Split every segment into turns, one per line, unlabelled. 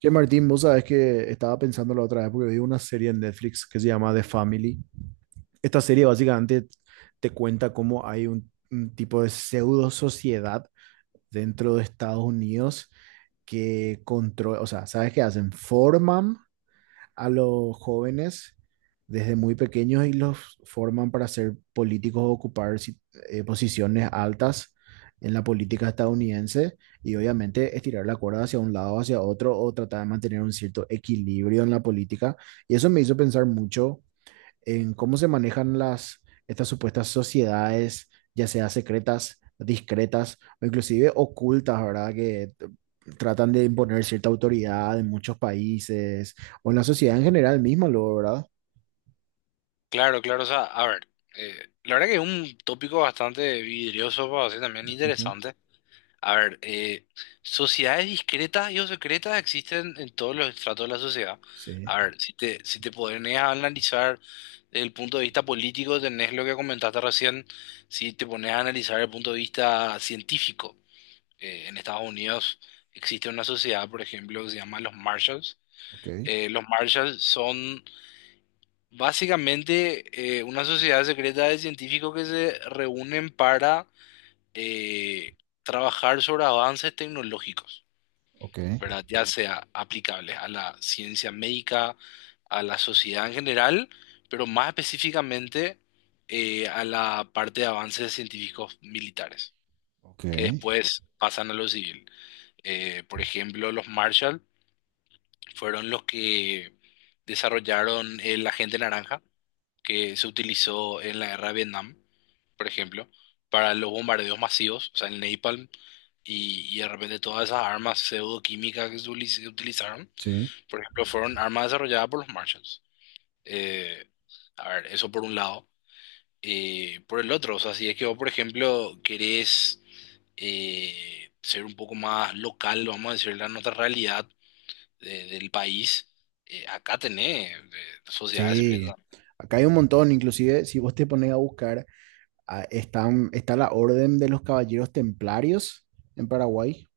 Che, Martín, vos sabés que estaba pensando la otra vez porque vi una serie en Netflix que se llama The Family. Esta serie básicamente te cuenta cómo hay un tipo de pseudo sociedad dentro de Estados Unidos que controla, o sea, ¿sabes qué hacen? Forman a los jóvenes desde muy pequeños y los forman para ser políticos o ocupar posiciones altas en la política estadounidense y obviamente estirar la cuerda hacia un lado, hacia otro o tratar de mantener un cierto equilibrio en la política. Y eso me hizo pensar mucho en cómo se manejan estas supuestas sociedades, ya sea secretas, discretas o inclusive ocultas, ¿verdad? Que tratan de imponer cierta autoridad en muchos países o en la sociedad en general misma, luego, ¿verdad?
Claro, claro, o sea, a ver, la verdad que es un tópico bastante vidrioso, para decir también
Ujú.
interesante. A ver, sociedades discretas y o secretas existen en todos los estratos de la sociedad.
Sí.
A ver, si te pones a analizar desde el punto de vista político, tenés lo que comentaste recién. Si te pones a analizar el punto de vista científico, en Estados Unidos existe una sociedad, por ejemplo, que se llama los Marshalls.
Ok,
Los Marshalls son básicamente, una sociedad secreta de científicos que se reúnen para eh, trabajar sobre avances tecnológicos,
ok,
¿verdad? Ya sea aplicables a la ciencia médica, a la sociedad en general, pero más específicamente a la parte de avances científicos militares,
ok,
que después pasan a lo civil. Por ejemplo, los Marshall fueron los que desarrollaron el agente naranja que se utilizó en la guerra de Vietnam, por ejemplo, para los bombardeos masivos, o sea, el napalm y de repente todas esas armas pseudoquímicas que se utilizaron,
sí,
por ejemplo, fueron armas desarrolladas por los Marshalls. Eh, eso por un lado. Por el otro, o sea, si es que vos, por ejemplo, querés ser un poco más local, vamos a decir, la nuestra realidad del país, acá tenés sociedades
sí.
secretas.
Acá hay un montón, inclusive si vos te pones a buscar, ah, están, está la Orden de los Caballeros Templarios en Paraguay.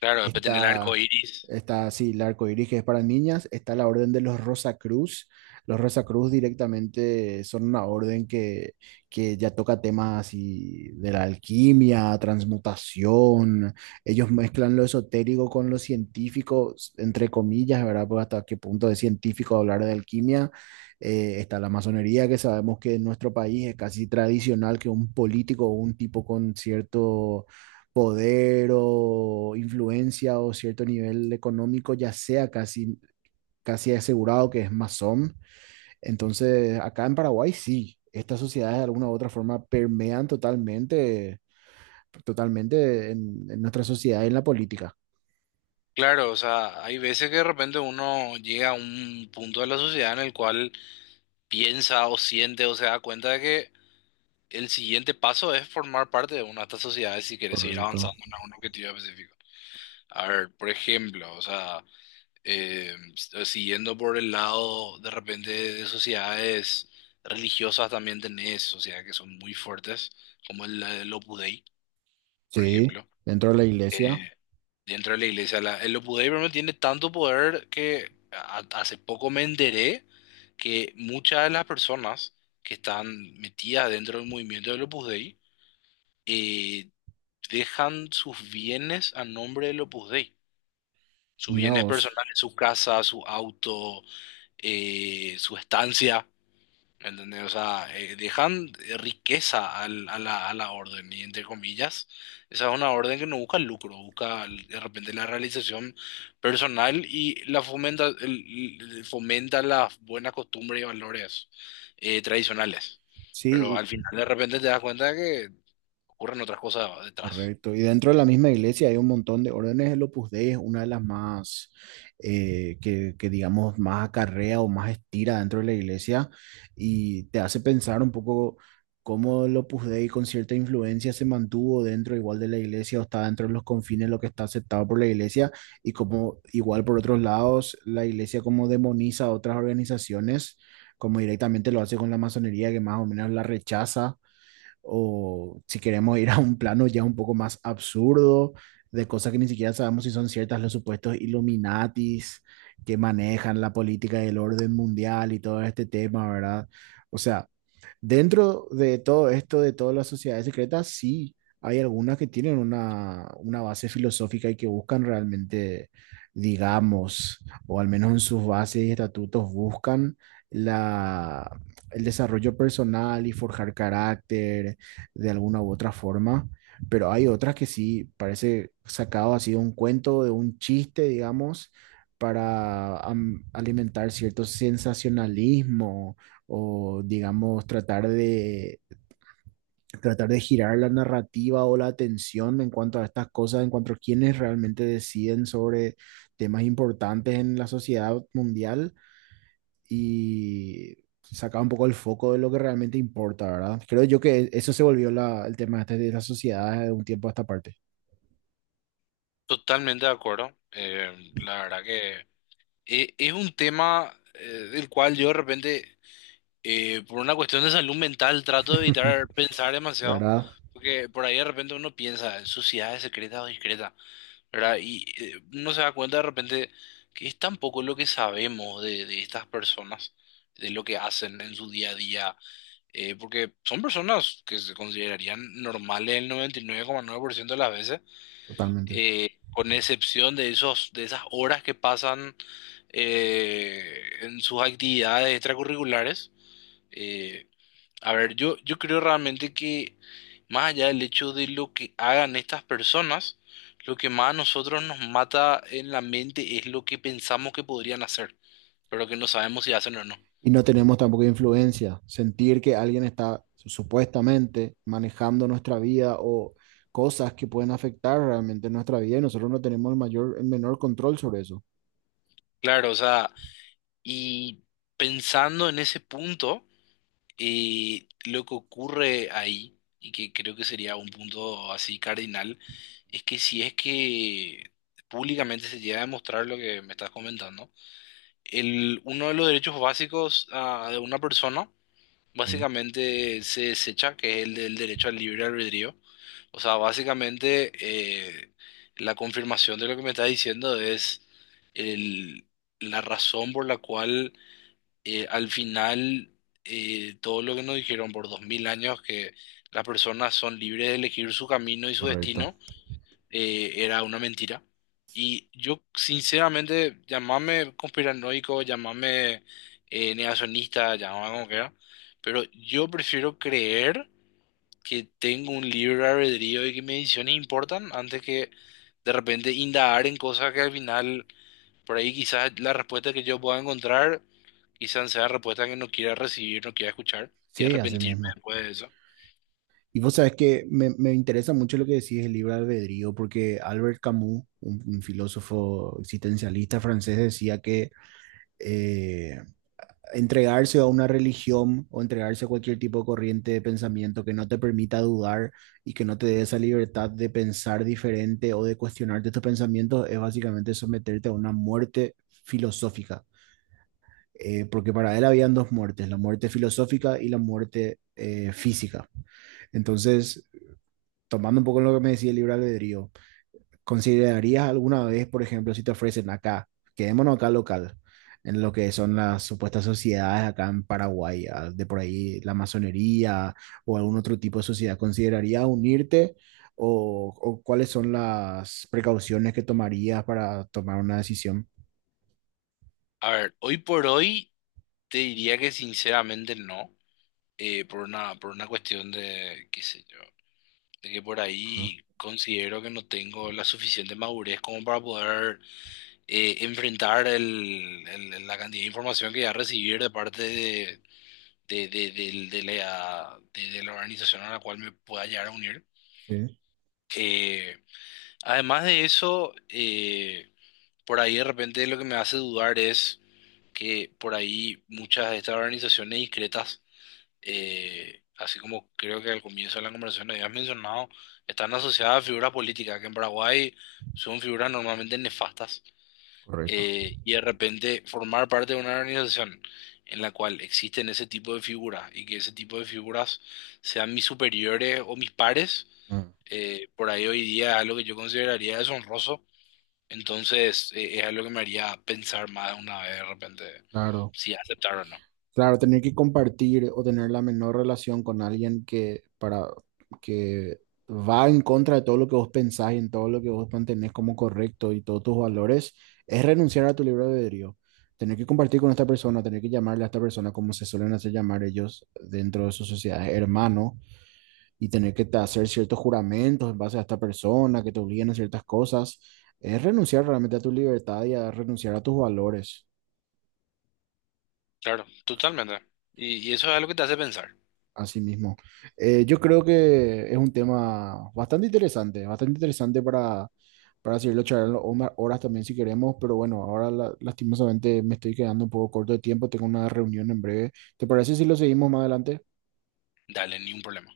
Claro, después tenés el arco
Está,
iris.
está, sí, el arco iris que es para niñas. Está la orden de los Rosacruz. Los Rosacruz directamente son una orden que ya toca temas así de la alquimia, transmutación. Ellos mezclan lo esotérico con lo científico, entre comillas, ¿verdad? Pues hasta qué punto es científico hablar de alquimia. Está la masonería, que sabemos que en nuestro país es casi tradicional que un político o un tipo con cierto poder o influencia o cierto nivel económico ya sea casi, casi asegurado que es masón. Entonces, acá en Paraguay sí, estas sociedades de alguna u otra forma permean totalmente, totalmente en nuestra sociedad y en la política.
Claro, o sea, hay veces que de repente uno llega a un punto de la sociedad en el cual piensa o siente o se da cuenta de que el siguiente paso es formar parte de una de estas sociedades si quieres seguir
Correcto.
avanzando en algún objetivo específico. A ver, por ejemplo, o sea, siguiendo por el lado de repente de sociedades religiosas también tenés sociedades que son muy fuertes, como el Opus Dei, por
Sí,
ejemplo.
dentro de la iglesia,
Eh, dentro de la iglesia. El Opus Dei, por ejemplo, tiene tanto poder que hace poco me enteré que muchas de las personas que están metidas dentro del movimiento del Opus Dei eh, dejan sus bienes a nombre del Opus Dei. Sus
mira
bienes
vos.
personales, su casa, su auto, su estancia. ¿Entendés? O sea, dejan riqueza a a la orden, y entre comillas, esa es una orden que no busca lucro, busca de repente la realización personal y la fomenta, fomenta las buenas costumbres y valores tradicionales. Pero
Sí.
al final de repente te das cuenta de que ocurren otras cosas detrás.
Correcto. Y dentro de la misma iglesia hay un montón de órdenes. El Opus Dei es una de las más, que digamos, más acarrea o más estira dentro de la iglesia y te hace pensar un poco cómo el Opus Dei con cierta influencia se mantuvo dentro igual de la iglesia o está dentro de los confines de lo que está aceptado por la iglesia y como igual por otros lados la iglesia como demoniza a otras organizaciones, como directamente lo hace con la masonería que más o menos la rechaza o si queremos ir a un plano ya un poco más absurdo, de cosas que ni siquiera sabemos si son ciertas, los supuestos Illuminatis que manejan la política y el orden mundial y todo este tema, ¿verdad? O sea, dentro de todo esto, de todas las sociedades secretas, sí, hay algunas que tienen una base filosófica y que buscan realmente, digamos, o al menos en sus bases y estatutos, buscan la el desarrollo personal y forjar carácter de alguna u otra forma, pero hay otras que sí parece sacado así de un cuento, de un chiste, digamos, para alimentar cierto sensacionalismo o, digamos, tratar de girar la narrativa o la atención en cuanto a estas cosas, en cuanto a quienes realmente deciden sobre temas importantes en la sociedad mundial y sacaba un poco el foco de lo que realmente importa, ¿verdad? Creo yo que eso se volvió el tema este de la sociedad de un tiempo a esta parte.
Totalmente de acuerdo. La verdad que es un tema del cual yo de repente, por una cuestión de salud mental, trato de evitar pensar demasiado,
¿Verdad?
porque por ahí de repente uno piensa en sociedades secretas o discretas, ¿verdad? Uno se da cuenta de repente que es tan poco lo que sabemos de estas personas, de lo que hacen en su día a día, porque son personas que se considerarían normales el 99,9% de las veces,
Totalmente.
con excepción de esas horas que pasan en sus actividades extracurriculares. eh, yo creo realmente que más allá del hecho de lo que hagan estas personas, lo que más a nosotros nos mata en la mente es lo que pensamos que podrían hacer, pero que no sabemos si hacen o no.
Y no tenemos tampoco influencia. Sentir que alguien está supuestamente manejando nuestra vida o cosas que pueden afectar realmente nuestra vida y nosotros no tenemos el mayor, el menor control sobre eso.
Claro, o sea, y pensando en ese punto, lo que ocurre ahí, y que creo que sería un punto así cardinal, es que si es que públicamente se llega a demostrar lo que me estás comentando, uno de los derechos básicos de una persona
Sí,
básicamente se desecha, que es el del derecho al libre albedrío. O sea, básicamente la confirmación de lo que me estás diciendo es el, la razón por la cual al final todo lo que nos dijeron por dos mil años que las personas son libres de elegir su camino y su
correcto.
destino era una mentira. Y yo, sinceramente, llamame conspiranoico, llamame negacionista, llamame como quiera, pero yo prefiero creer que tengo un libre albedrío y que mis decisiones importan antes que de repente indagar en cosas que al final, por ahí quizás la respuesta que yo pueda encontrar, quizás sea la respuesta que no quiera recibir, no quiera escuchar y
Sí, así
arrepentirme
mismo.
después de eso.
Y vos sabés que me interesa mucho lo que decís del libre albedrío, porque Albert Camus, un filósofo existencialista francés, decía que eh, entregarse a una religión o entregarse a cualquier tipo de corriente de pensamiento que no te permita dudar y que no te dé esa libertad de pensar diferente o de cuestionarte estos pensamientos es básicamente someterte a una muerte filosófica. Porque para él habían dos muertes, la muerte filosófica y la muerte física. Entonces, tomando un poco lo que me decía el libre albedrío, ¿considerarías alguna vez, por ejemplo, si te ofrecen acá, quedémonos acá local, en lo que son las supuestas sociedades acá en Paraguay, ah, de por ahí la masonería o algún otro tipo de sociedad? ¿Considerarías unirte o cuáles son las precauciones que tomarías para tomar una decisión?
A ver, hoy por hoy te diría que sinceramente no. Por una cuestión de, qué sé yo, de que por
Ajá.
ahí considero que no tengo la suficiente madurez como para poder enfrentar la cantidad de información que voy a recibir de parte de, del- de la organización a la cual me pueda llegar a unir.
Sí,
Eh, además de eso, por ahí de repente lo que me hace dudar es que por ahí muchas de estas organizaciones discretas así como creo que al comienzo de la conversación habías mencionado, están asociadas a figuras políticas, que en Paraguay son figuras normalmente nefastas,
correcto.
y de repente formar parte de una organización en la cual existen ese tipo de figuras y que ese tipo de figuras sean mis superiores o mis pares,
Ah.
por ahí hoy día es algo que yo consideraría deshonroso, entonces es algo que me haría pensar más de una vez de repente
Claro.
si aceptar o no.
Claro, tener que compartir o tener la menor relación con alguien que, para, que va en contra de todo lo que vos pensás y en todo lo que vos mantenés como correcto y todos tus valores, es renunciar a tu libre albedrío. Tener que compartir con esta persona, tener que llamarle a esta persona como se suelen hacer llamar ellos dentro de sus sociedades, hermano, y tener que hacer ciertos juramentos en base a esta persona, que te obliguen a ciertas cosas, es renunciar realmente a tu libertad y a renunciar a tus valores.
Claro, totalmente. Y eso es algo que te hace pensar.
Así mismo. Yo creo que es un tema bastante interesante para seguirlo charlando o más horas también si queremos, pero bueno, ahora lastimosamente me estoy quedando un poco corto de tiempo, tengo una reunión en breve. ¿Te parece si lo seguimos más adelante?
Dale, ni un problema.